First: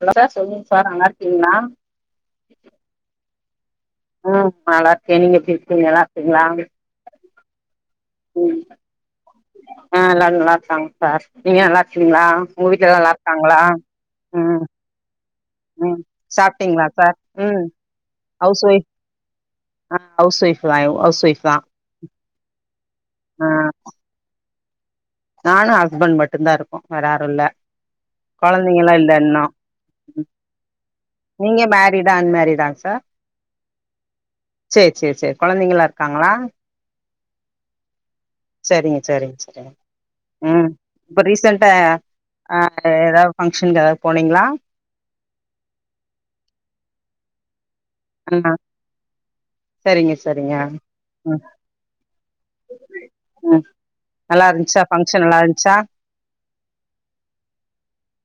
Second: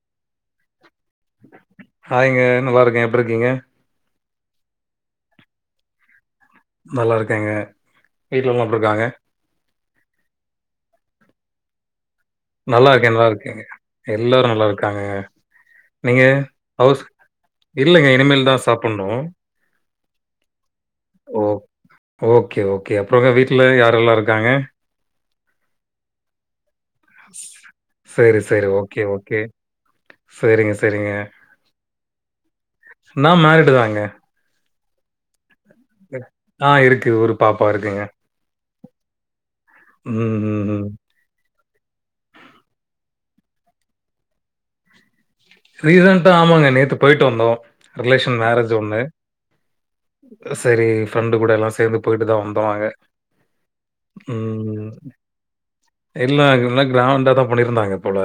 Hello sir சொல்லுங்க sir நல்லா இருக்கீங்களா ஹாய்ங்க நல்லா இருக்கே எப்டிருக்கீங்க ம் நல்லா இருக்கே நீங்க எப்டி இருக்கீங்க நல்லா இருக்கீங்களா நல்லா இருக்கேங்க வீட்ல ம் எல்லா எப்டி இருக்காங்க ஆ எல்லாரு நல்லா இருக்காங்க சார் நீங்க நல்லா இருக்கீங்களா உங்க வீட்டுல நல்லா எல்லா இருக்கேன், நல்லா நல்லாருங்களா இருக்கேங்க. எல்லாரும் ம் நல்லா இருக்காங்கங்க. ம் நீங்க சாப்ட்டிங்களா ஹவுஸ் சார் ம் இல்லங்க. இனிமேல் ஹவுஸ் தான் ஒய்ஃப் சாப்புட்ணும். ஆ ஹவுஸ் ஒய்ஃப் [unintelligible] ஹவுஸ் ஒய்ஃப் ஓ! தா ஓகே ஓகே அப்றோங்க ஆ வீட்டில யாரெல்லா இருக்காங்க நானு ஹஸ்பண்ட் மட்டு தா இருக்கோ வேற யாரு இல்ல ஸ் கொழந்தைங்கல்லா இல்ல இன்னு சேரிங்க சேரிங்க நீங்க மேரிடா அன்மரிடா சார் நான் மேரிடு தாங்க. சேரி சேரி சேரி கொழந்தைங்கல்லா இரு ஆ இருக்கு ஒரு பாப்பா இருக்குங்க சேரிங்க சேரிங்க சேரிங்க ம் இப்ப ரீசண்ட்டா ஆ ஏதாவ் ஃபங்க்ஷனுக்கு ஏதாவ்து போனீங்களா ரீசன்டா ஆமாங்க நேத்து போய்ட்டு வந்தோ ரிலேஷன் ஆ மேரேஜ்ஜி ஒண்ணு சரிங்க சரிங்க சரி ஃப்ரெண்டு ம் கூட எல்லா சேந்து போய்ட்டு தா வந்தோ நாங்க ம் நல்லா இருந்துச்சா ஃபங்க்ஷன் நல்லா இருந்துச்சா இல்ல [inaudible] நல்லா கிராண்டா தா பண்ணியிருந்தாங்க இத்போல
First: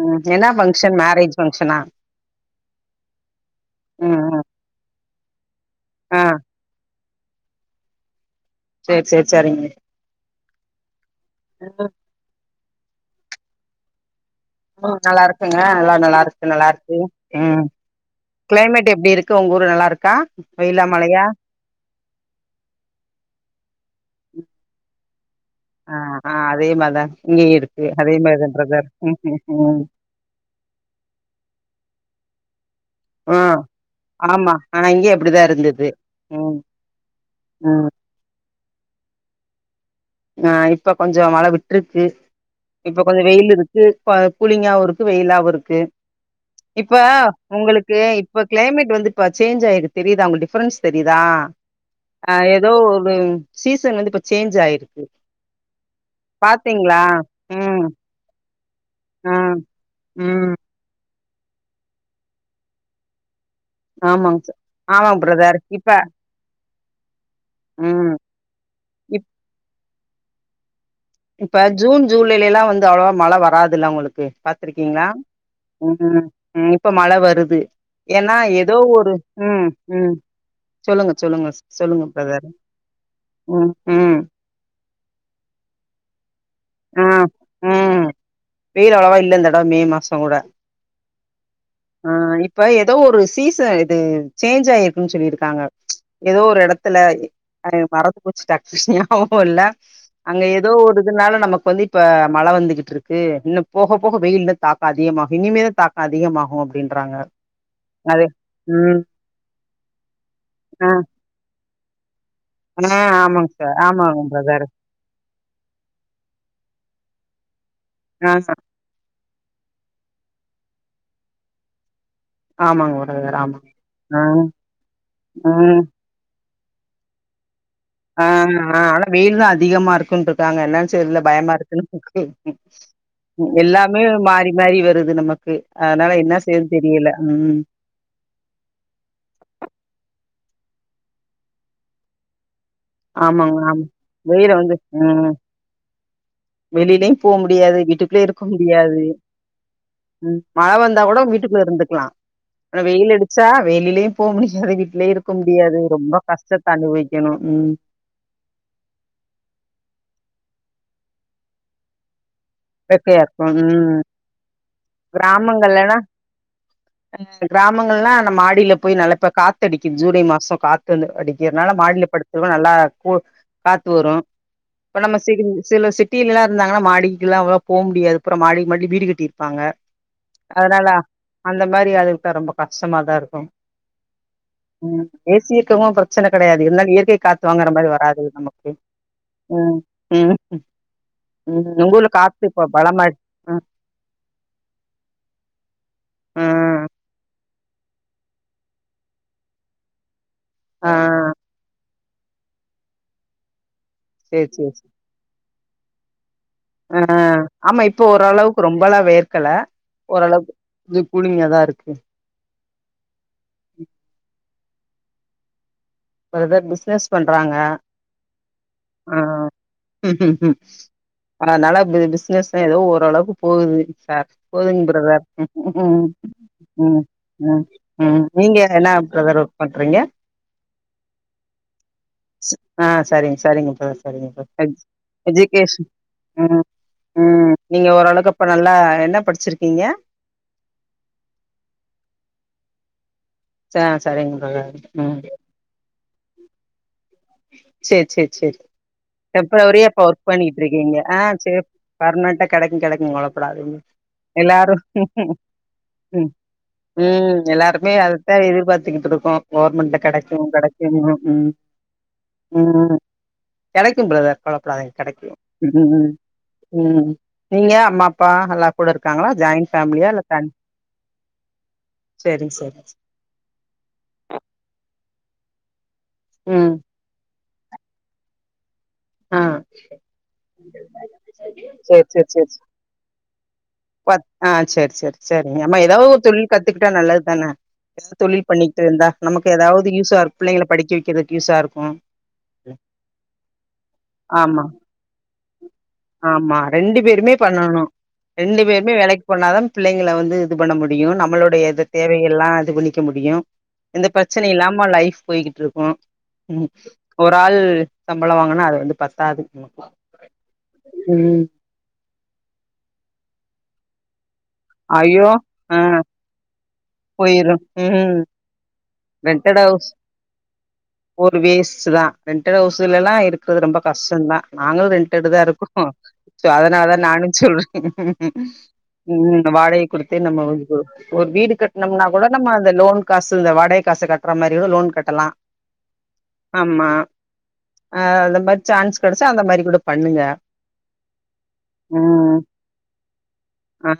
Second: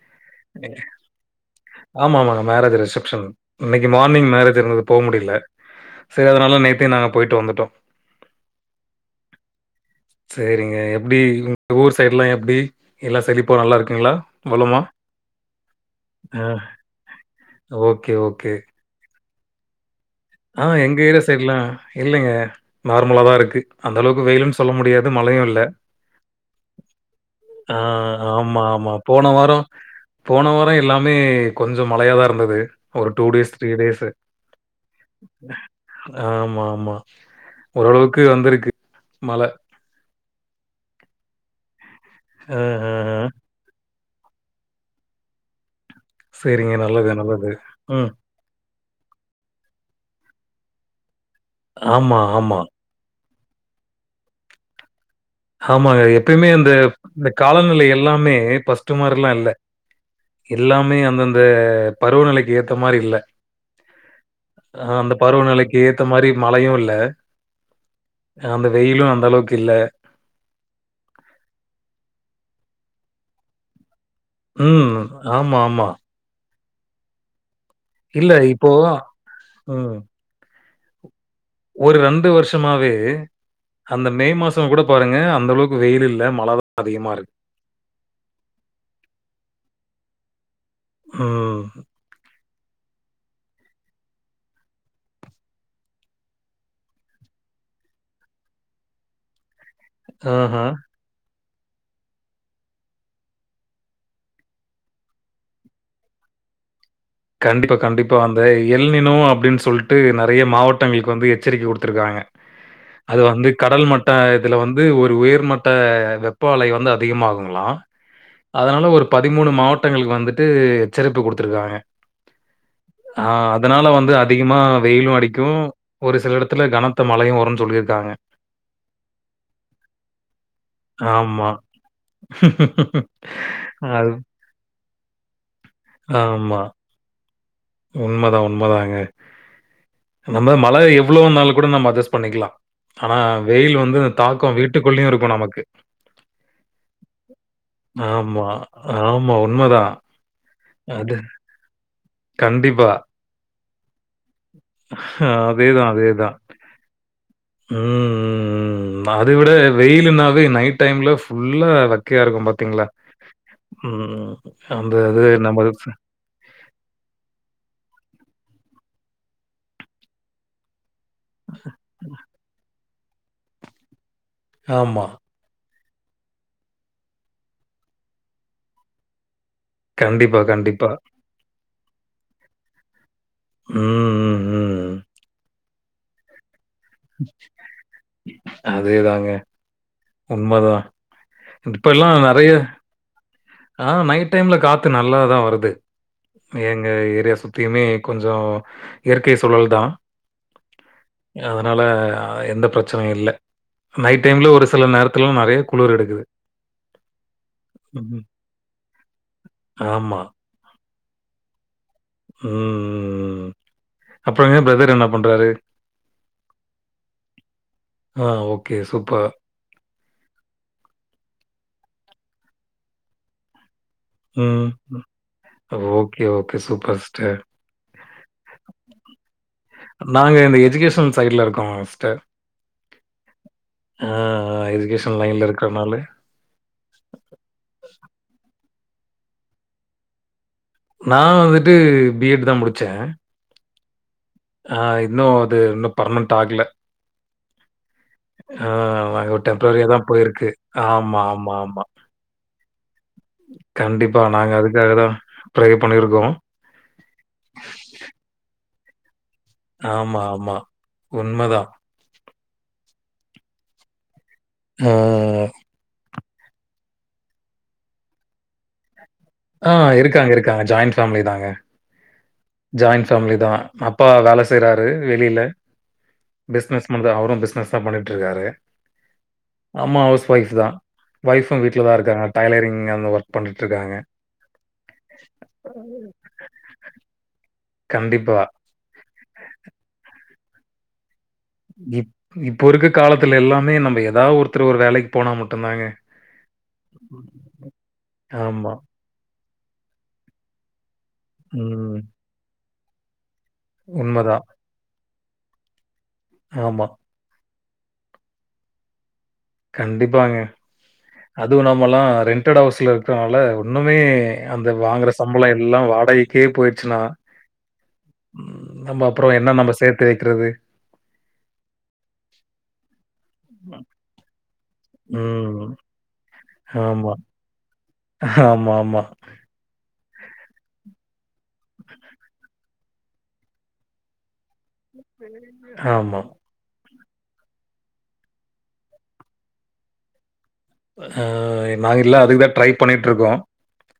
ம் என்னா பங்க்ஷன் மேரேஜ் ஃபங்க்ஷனா ஆமா ஆமாங்க மேரேஜ் ரிசப்ஷன் இன்னைக்கி ம் மார்னிங் ம் மேரேஜ் இருந்தது போக முடியல ஆ சேரி அதனால நேத்தே நாங்க போயிட்டு வந்துட்டோ சேரி சேரி சேரிங்க சேரிங்க எப்டி உங்க ஊர் சைடு் எல்லா எப்டி எல்லா செழிப்ப நல்லா இருக்கிங்ளா ம் நல்லா இருக்குங்க எல்லா நல்லா ஆ. இருக்கு நல்லா இருக்கு ம் ஓகே, ஓகே. க்ளைமேட் எப்டி இருக்கு உங்க ஊர் நல்லா இருக்கா ஆ வெயிலா எங்க ஏரியா மழையா சைடுலாம் இல்லைங்க நார்மலா தா இருக்குது அந்த அளவுக்கு வெயிலுன் சொல்ல முடியாது மழையு இல்ல ஆ ஆ அதே மாரிதா இங்கயு ஆ இருக்கு அதே மாரிதா ஆமா, பிரதர் ஆமா. ம் போன ம் வாரம் ம் போன வாரோ எல்லாமே கொஞ்சோ மழையா தா இருந்தது ஒரு two ah days three days ஆமா ஆனா இங்க ஆமா ஆமா ம் ஓரளவுக்கு வந்திருக்கு மழை ஆ இப்ப கொஞ்சம் மழ விட்டிருக்கு ஆ ஆ கொஞ்சோ வெயில் இருக்கு இப்ப கூலிங்காவு இருக்கு வெயிலாவு இருக்கு சரிங்க. இப்ப நல்லது, நல்லது. உங்களுக்கு ம். இப் இப்ப கிளைமேட் வந்து இப்ப ஆயிருக்கு தெரியுதா டிஃப்ரன்ஸ் தெரிதா ஆமா, ஆ ஆமா. ஏதோ ஒரு சீசன் வந்து இப்ப சேஞ்ச் ஆயிருக்கு ஆமாங்க எப் எப்பயுமே அந்த பாத்தீங்களா? இந்த காலநிலை ம், எல்லாமே ஃபஸ்ட் மாரில்லா ஆ, இல்ல ம். எல்லாமே அந்தந்த பருவநிலைக்கு ஏத்த மாரி இல்ல ஆமாங்க ச அந்த ஆமாங்க பிரதர். பருவநிலைக்கு இப்ப ஏத்த மாரி மழையு இல்ல ம் அந்த வெயிலு இப் அந்தளவுக்கு இல்ல இப்ப ஜூன் ஜூலைல எல்லா வந்து அவ்ளவா மழ வராதுல்ல உங்களுக்கு ம். பாத்திருக்கீங்ளா ஆமா, ஆமா. ம் ம் இப்ப மழ வருது இல்ல ஏன்னா இப்போ ஏதோ ஒரு ம் ம் சொல்லுங்க சொல்லுங்க செ ஒரு ரெண்டு வருஷமாவே அந்த ம். மே மாச சோ கூட பாருங்க அந்த அளவுக்கு வெயில் இல்ல மழ தா ஆ, அதிகமா இருக்கு ம் வெயில் அவ்வளவா இல்ல இந் தடாவ மே மாசோ கூட ம். ஆ இப் இப்ப ஏதோ ஒரு சீசன் இது சேஞ்ச் ஆயிருக்குன்னு சொல்லிருக்காங்க ஏதோ ஒரு எடத்துல அ எனக் மறந்து போச்சி டாக்குனு ஞாபகோ இல்ல அங்க ஆஹ. எது இருக்கருதுனால நமக்கு வந்து இப்ப மழ வந்துகிட்டு இருக்கு இன்னு போக போக வெயில் தாக்கோ அதிகமாகு இனிமே தாக் அதிகமாகு அப்டின்றாங்க கண்டிப்பா கண்டிப்பா அது அந்த ம் எல்நினு அப்டின் சொல்லிட்டு நெறைய ஆ மாவட்டங்களுக்கு வந்து எச்சரிக்க குடுத்துருக்காங்க ஆ அது வந்து ஆமாங்க சார் கடல் மட்ட ஆமாங்க இதுல பிரதர் வந்து ஒரு உயர்மட்ட ட்ட வெப்ப அலை வந்து அதிகமாகுங்லி ஆ அதனால ஒரு பதிமூணு மாவட்டங்களுக்கு வந்துட்டு எச்சரிப்பு குடுத்துருக்காங்க ஆமாங்கோ ஆ அதனால வந்து அதிகமா வெயிலு அடிக்கு ம் ஒரு சில எடத்துல கனத்த மழையு வருன்னு சொல்லிருக் ஆமா ஆனா வெயில் தா அதிகமா இருக்குன் இருக்காங்க என்ன செய்றதுன்னு தொர்ல ஆமா. பயமா இருக்குன்னு எல்லாமே அது மாறி மாறி வருது நமக்கு அதனால என்ன செய்றதுன்னு தெரியில ம் உண்மைதா உண்மதாங்க இந்த மாரி மழ எவ்ளோ வந்தாலு கூட நம்ம அட்ஜஸ்ட் பண்ணிக்கலா ஆனா ஆமாங்க வொயில் ஆமா வந்து தாக்கோ வெயில வந்து வீட்டுக்குள்ளயு ம் இருக்கு நமக்கு வெளிலயு போ முடியாது வீட்டுக்குள்ளயே இருக்க ஆமா முடியாது ஆமா உண்மைதா ம் மழ வந்தா கூட வீட்டுக்குள்ள இருந்துக்கிலா கண்டிப்பா சா வெளிலயும் போக முடியாது வீட்லயும் இருக்க முடியாது அதேதான், ரொம்ப அதேதான். கஷ்டத்த அனுபவிக்கணும் ம் நா அத விட வெயிலுனாவே நைட் டைம்ல ஃபுல்லா வெ க்கையா இருக்கும் பாத்தீங்களா வெக்கையா இருக்கு ம் ம் அந்த இது நம கிராமங்கள்லனா கிராமங்கள்லா நம் மாடியில போய் நல்ல போ காத்த அடிக்கும் ஜூலை மாசம் காத் வந்து அடிக்கிறதுனால மாடியில படுத்துருவன் நல்லா கூல் காத்து வரும் இப்ப ஆமா. நம்ம ச சில சிட்டில இருந்தாங்கன்னா மாடி ல்லாம் போக முடியாது அப்றோ மாடி மாடி வீடு கட்டிருப்பாங்க கண்டிப்பா, அதனால கண்டிப்பா. அந்த மாரி அதுவிட்ட ரொம்ப கஷ்டமாதா இருக்கும் ம் ம். ஏசி இருக்கவங்க பிரச்சனை கிடையாது என்னாலு இய ற்கை காத்து வாங்குற மாரி வராது நமக்கு அதேதாங்க. ம் ம் உண்மதான். ம் உங்க ஊர்ல இப்பல்லாம் காத்து நெறைய இப்ப பலமா ம் ஆ நைட் டைம்ல காத்து நல்லாதா வருது ம் எங்க ஏரியா சு த்தியுமே கொஞ்சோ இயற்கை சூழல் தா ஆ அதனால எந்த பிரச்சனையும் இல்ல நைட் சேரி டைம்ல ஒரு சேரி சில சேரி நேரத்துலா நறைய குளிர் எடுக்குது ஆ ஆமா இப்ப ம். ஓரளவுக்கு ரொம்பல்லா வேர்க்கல ஆமா. ஓரளவு க்கு கூலிங்கா தா இருக்கு ம் ம் ம் அப்றோங்க பிரதர் என்ன பண்றாரு பிரதர் பிஸ்னஸ் பண்ணுறாங்க ஆ ஓகே. சூப்பர். ஆ ம் ம் ம் அதனால பிசினஸ் ஏதோ ஓரளவுக்கு போகுது சார் ம். போதுங் பிரதர் ஓகே, ஓகே. சூப்பர் ம் சிஸ்டர். ம் ம் நீங்க என்னா பிரதர் ஒர்க் பண்றீங்க நாங்க இந்த எஜுகேஷ்னல் சைடுல இருக்கோ சிஸ்டர் ஆ சரிங்க சரிங்கப்பா ஆ சரிங்கப்பா எஜ் எஜுகேஷன் லைன்ல எஜுகேஷ் இருக்கிறனால. ம் ம் நீங்க ஓரளவுக்கு அப்ப நல்லா என்ன படிச்சிருக்கீங்க நா வந்துட்டு பி எட் தா முடிச்சேன் ச சரிங்க ஆ தோழர் ம் இன்னும் அது இன்னும் பர்மென்ட் ஆகல செரி செரி செரி ஆ நாங்க ஒரு டெம்பரரியா இப்போ தான் ஒர்க் போயிருக்கு. பண்ணிட்டு இருக்கீங்க அ ஆமா, ஆமா, ஆமா. பர்மனெண்டா கடைக்கும் கடைக்கும் கவலப்படாதீங்க கண்டிப்பா. நாங்க எல்லாரும் அதுக்காக தான் ப்ரே பண்ணியிருக்கோம். ம் எல்லாருமே அததா எதிர்பாத்துட்டு இருக்கோம் கவர்மெண்ட்ல ஆமா, கடைக்கும் ஆமா. கடைக்கும் ம் உண்மதான். ம் கடைக்கும் பிரதர் ஆ, கவலப்படாதீங்க கடைக்கும் ம் ம் ம் நீங்க அம்மா அப்பா எல்லா கூட இருக்காங்களா ஜாயிண்ட் ஆ இருக்காங்க இருக்காங்க ஜாயிண்ட் ஃபேமிலி தாங்க செரி சார் ஜாயிண்ட் ஃபேமிலி தா அப்பா வேல செய்றாரு வெளில ம் பிஸ்னஸ் பண்றாரு அவரும் பிஸ்னஸ் [unintelligible] பண்ணிட்டு இருக்காரு ஆ அம்மா ஹவுஸ் ஒய்ஃப் தா ஒய்ஃபும் வீட்ல தா இருக்காங்க டைலரிங் அந்த ஒர் பண்ணிட்டு இருக்காங்க செரி செரி செரி ஆம்மா ஏதாது ஒரு தொழில் கத்துக்கிட்டா நல்லது தானே ஏதாது கண்டிப்பா. தொழில் பண்ணி திருந்தா நமக்கு எதாவது யூஸா இருக் பிள்ளைங்கள படிக்க வைக்கிறது இப் இப்போ இருக்க காலத்துல எல்லாமே நம்ப எதாவ் ஆமா ஒருத்தர் ஒரு வேலைக்கு போனா மட்டுந்தாங்க ஆமா ரெண்டு பேருமே பண்ணணு ரெண்டு ஆமா. பேருமே வேலைக்கு போனாதா பிள்ளைங்கள வந்து இது பண்ண முடியு நம்மளுடைய இது ம். தேவைக ள்லா இது கபண்ணிக்க முடியு எந்த உண்மதான். ப்ரெச்சனயு இல்லாம லைஃப் போயக்கிட்ருக் ம் ஆமா. ஒரு ஆள் சம்பளோ வாங்குனா அது வந்து பத்தாது கண்டிப்பாங்க ம் அதுவு‌ நம்மல்லா ரென்டட் ஹவுஸ்ல இருக்றவனால ஒண்ணுமே அந்த வாங்குற ஐயோ சம்பளோ ஆ எல்லா வாடகைக்கே போய்ட்ச்சுன்னா போயிரு ம் ம் நம்ம அப்புறோ என்ன ரெண்டட் நம்ம ஹவுஸ் சேத்து வெக்கிறது ஒரு வேஸ்ட்டுதா ரெண்டடட் ஹவுஸுலெல்லா இருக்குறது ரொம்ப கஷ்டந்தா நாங்களு ரென்டடுதா ம். இருக்கிறோ சோ அதனால்தா ஆமா. நானு சொல்றே ஆமாமா. ம் நம் வாடகை குடுத்து நம்ம ஒரு ஒரு வீடு கட்டணம்னா கூட நம்ம அந்த லோன் காசு இந்த வாடகை காச கட் ற மாரி கூட லோன் கட்டலா ஆமா. ஆமா. ஆமா அ அந்த மாரி சான்ஸ் கெடச்சா அந்த மாரி கூட பண்ணுங்க அ நாங்கில்ல ம் அதுக்குதா ட்ரை பண்ணிட்ருக்கோ ஆ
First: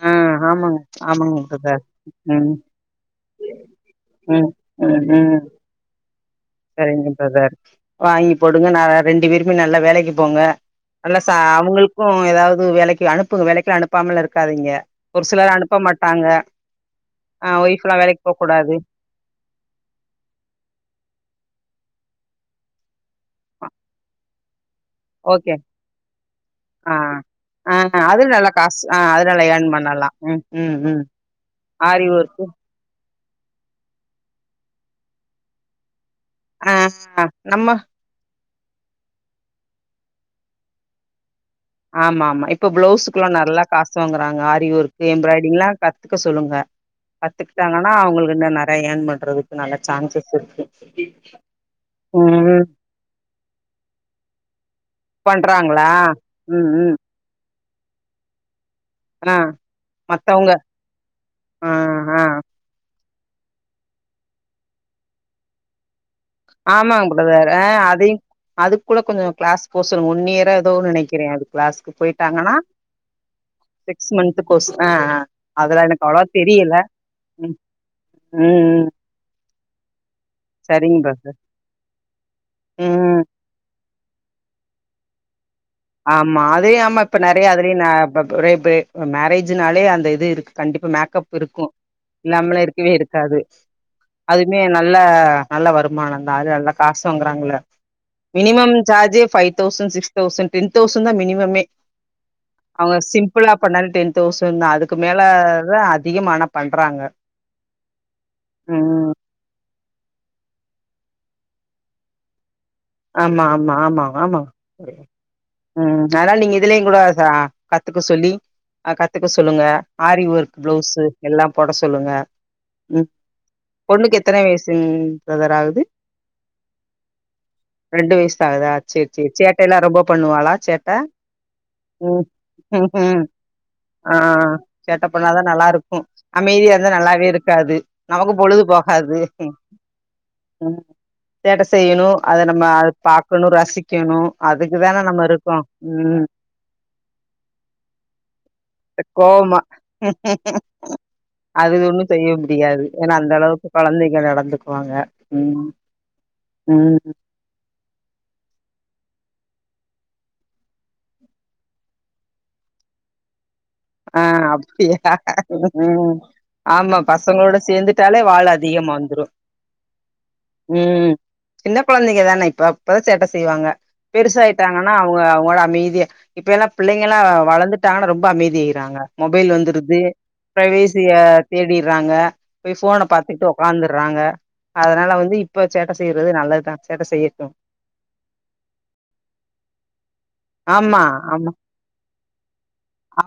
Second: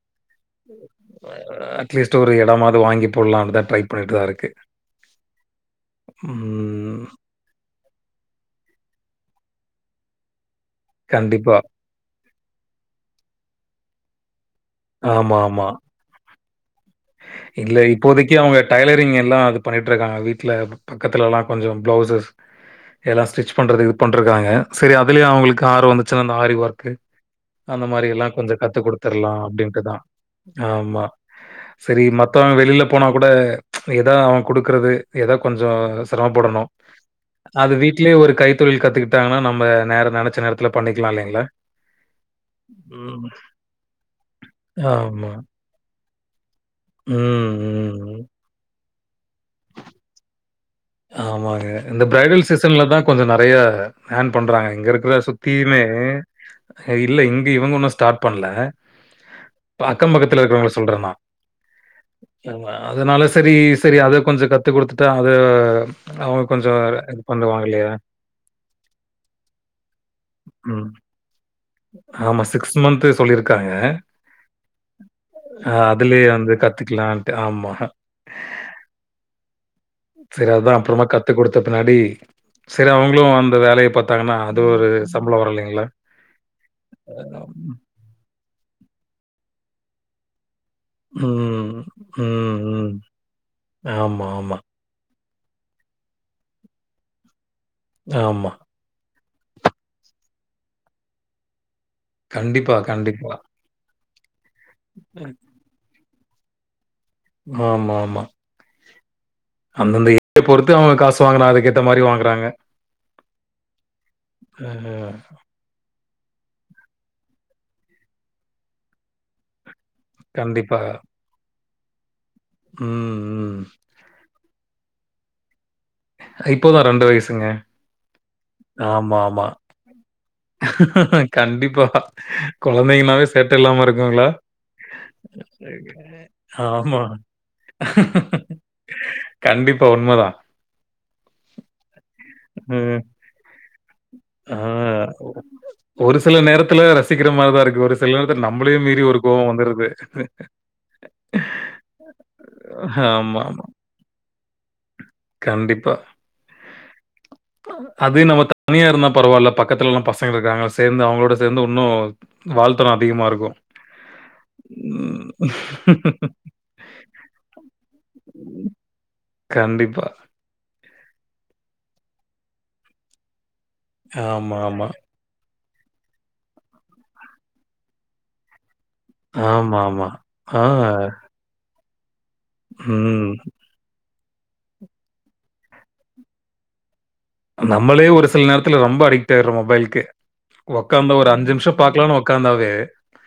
ஆமாங்க ஆமாங்க பிரதர் அட்லீஸ்ட் ஒரு ம் எடமாவ்து வாங்கி போடலானுதா ட்ரை பண்ணிட்டுதா இருக்கு அ அ ம் சரிங்க ப்ரெதர் வாங்கி போடுங்க நல்ல ரெண்டு பேருமே நல்லா வேலைக்கு போங்க நல்லா ச கண்டிப்பா. அவுங்களுக்கு எதாவ்து வேலைக்கு அனுப்புங்க வேலைக்குலா அனுப்பாமலா இருக்காதீங்க ஒரு ஆமா, சிலர் ஆமா. அனுப்ப மாட்டாங்க ஆ இல்ல ஒய்ஃப்லா வேலைக்கு இப்போதைக்கு போக அவுங்க கூடாது டைலரிங் எல்லா அது பண்ணிட்ருக்காங்க வீட்ல பக்கத்துல எல்லா கொஞ்சம் ப்ளவ்சஸ் எல்லா ஸ்டிச் பண்றது இது பண்ட்ருக்காங்க செரி அதுலியே ஓகே அவுங்களுக்கு ஆர்வோ வந்துச்சுன்னா அந்த ஆரி ஒர்க்கு ஆ ஆ அந்த மாரி அது எல்லா நல்லா கொஞ்சோ கத்து காசு ஆ அது குடுத்தர்லா நல்லா ஏர்ன் அப்டின்ட்டுதா பண்ணலா ம் ம் ம் ஆமா செரி ஆரி ஒர்க்கு மத்தவங் வெளில போனாகூட எதா அவுங் குடுக்குறது எதா கொஞ்சோ சிரமப்படனு ஆ நம்ம அது வீட் ட்லே ஒரு கைத்தொழில் கத்துக்கிட்டாங்னா நம்ம நேர நெனச்ச நேரத்துல பண்ணிக்கிலா இல்லைங்ளா ஆமா ஆமா இப்ப ப்ளவுஸுக்குல்லா நல்ல காசு வாங்குறாங்க ஆரி ஒர்க்கு ஆமா. எம்ப்ராய்டிங்லா கத்துக்க சொல்லுங்க ம், கத்துக்கிட்டாங்கனா ம். அவுங்களுக்கு இன்னு நெறைய யேன் பண்ணுறதுக்கு நல்ல சான்சஸ் இருக்கு ஆமாங்க இந்த ப்ரைடல் ம் சீசன்லதா கொஞ்சோ நறைய யேன் பண்றாங்க இங்க இருக் குற சுத்தியிமே பண்றாங்களா ம் ம் இல்ல இங்க இவங்க உன்னு ஸ்டாட் பண்ல ஆ அக்கம் பக்கத்துல மத்தவங்க இருக்றவங்ள சொல்றே நா ஆ ஆ ஆமா அதனால செரி செரி அத கொஞ்ச கத்து குடுத்துட்டா அத அவுங் ஆமாங் ப்ரெதர் ஆ அதயு அதுக் கூடோ கொஞ்சோ க்ளாஸ் போ சொல்லுங்க ஒன்னியரோ ம். எதோன் நெனைக்கிறே அது க்ளாஸ்க்கு ஆமா போய்ட்டாங்கனா மந்த் சொல்லியிருக்காங்க. சிக்ஸ் மந்து கோஸ் ஆ அ அ அதுல எனக் அவ்ளோவா அதுலயே வந்து தெரியல கத்துக்கலான்ட்டு. ம் ஆமா. ம் ம் செரி அதா சரிங்க அப்றமா கத்து பிரதர் குடுத்த பின்னாடி செரி அவுங்ளு ம் அந்த வேலய பாத் தாங்கனா அது ஒரு சம்ப்ளோ வரோ இல்லைங்களா ஆமா அதே ஆமா இப்ப நெறய அதுலே ந ப ப ரே பே மேரேஜுனாலே அந்த இது இருக் கண்டிப்பா மேக்கப் இருக்கு ம், இல்லாமலா ம், ம். இருக்கவே இருக்காது ஆமா, ஆமா. அதுமே நல்ல நல்ல வருமானந்தா அது அதுல காசு வாங்குறாங்கல்ல ஆமா. மினிமம் சார்ஜே five thousand six thousand ten thousand தா மினிமமே கண்டிப்பா, அவுங்க கண்டிப்பா. சிம்புளா பண்ணால் டென் தௌசண் தா அதுக்கு மேலதா அத் திகமானா பண்றாங்க மா மா மா ம் அந்தந்த ஏ பொறுத்து அவ்ங்க காசு வாங்குனா அதுகேத்த மாரி வாங்குறாங்க ஆமா ஆமா ஆமா ஆமா அ ம் அதனால நீங்க இதுலய் கூட ச ஆ கத்துக்க சொல்லி ஆ கத்துக்க சொல்லுங்க ஆரி ஒர்க் கண்டிப்பா. பிளவுஸு எல்லா போட சொல்லுங்க ம் ம் பொண்ணுக்கு எத்தன வயசுங் ப்ரதர் ஆகுது இப்போ தா ரெண்டு வயசுங்க ரெண்டு வய்ஸ் தா ஆகுதா செர் ஆமா, செர் ஆமா. சேட்டைலா ரொம்ப பண்ணுவாள் சேட்ட கண்டிப்பா. ம் குழந்தைங்கனாவே சேட்ட இல்லாம ஆ இருக்குங்களா? சேட்ட பண்ணாதா நல்லாருக்கு அமைதியா இருந்தா ஆமா. நல்லாவேருக்காது நமக்கு பொழுது போகாது கண்டிபா உண்மதா ம் சேட்ட செய்யணு அத நம்ம ம். பாக்கணு ரசிக்கணு ஆ அதுக்குதானே நம்ம இரு ஒரு சில நேரத்துல ரசிக்ற மார்தாருக்கு ஒரு சிலது நம்பளையு மீறி ஒரு கோவோ கோவமா வந்துருது அதுது ஒன்னு செய்ய முடியாது ஏன்னா அந்தளவுக்கு ஆமாமா. கொழந்தைங்க நடந்துக்வாங்க ம் கண்டிப்பா. ம் அது நம்ம தனியாருந்தா பரவால்ல பக்கத்லலா பச ங்ளு இருக்காங்க சேந் அவங்ளோட சேந்து உன்னு வால்த்தனோ அதிகமா இருக்கு ஆ அப்டியா ம் ஆமா பசங்ளோட சேந்துட்டாலே வால் அதிகமா வந்ரு கண்டிப்பா ம் சின்ன கொழந்தைங்க தானே இப்ப இப்பதா சேட்ட செய்வாங்க ஆமா, ஆமா. பெருசாய்ட்டாங்கன்னா அவ்ங்க அவ்ங்களா அமைதிய இப்பயெல்லா பிள்ளைங்கல்லா வளந்துட்டாங்னா ரொம்ப அமைதி டாங்க மொபைல் ஆமா, வந்துருது ஆமா. ஆ. ப்ரைவேசிய தேடிர்றாங்க போய் ஃபோன ம். பாத்துட் ஒக் காந்துர்றாங்க அத்னால வந்து இப்ப சேட்ட செய்றது நல்லதா சேட்ட செய்ய நம்மளே ஒரு சில நேரத்துல ரொம்ப அடிக்ட் ஆய்றோ மொபைல்க்கு ஆமா ஒக்காந்த ஒரு அஞ்சு ஆமா நிம்ஷ பாக்லான் ஒகாந்தாவே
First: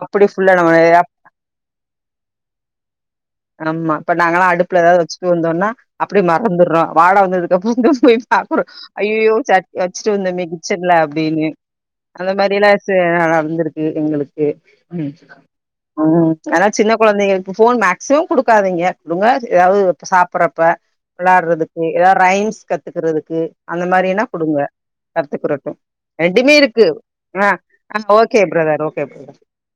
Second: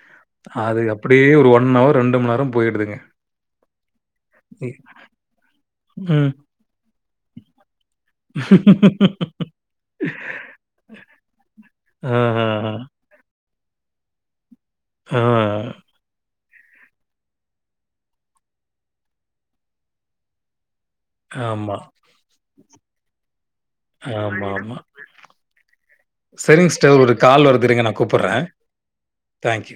அப்டி ஃபுல்லா நம்ம அது அப்டியே ஒரு ஒன் அவர் ரெண்டு மண் நேர போய்டுதுங்க அம்மா இப்ப நாங்களா அடுப்ல எதாவ் வச்சுட்டு வந்தோன்னா அப்டே ம். மறந்துர்றோ வாட வந்ததுக்கப்ப தா போய் பாக்றோ ஐயோயோ சட் வச்ட்டு வந்தோமே கிச்சன்ல அப்டின்னு அந்த ஆஹஹ. மாரிலா சு ந நடந்துருக்கு எங்களுக்கு ம் ஆ. ம் ஆனா சின்ன கொழந்தைங்களு ஃபோன் மேக்சிமம் குடுக்காதீங்க குடுங்க எதாவ்து சாப்புட்றப்ப ஆமா, வ்ளாட்றதுக்கு எதா ரைம்ஸ் கத்துக்றதுக்கு அந்த மாரினா குடுங்க ஆமாமா. கத்துக்றக்கு ரெண்டுமே சரிங்க இருக்கு சிஸ்டர். ஒரு கால் ஆ வருது இருங்க நான் ஆ கூப்பிடுறேன். Okay brother okay brother thank you.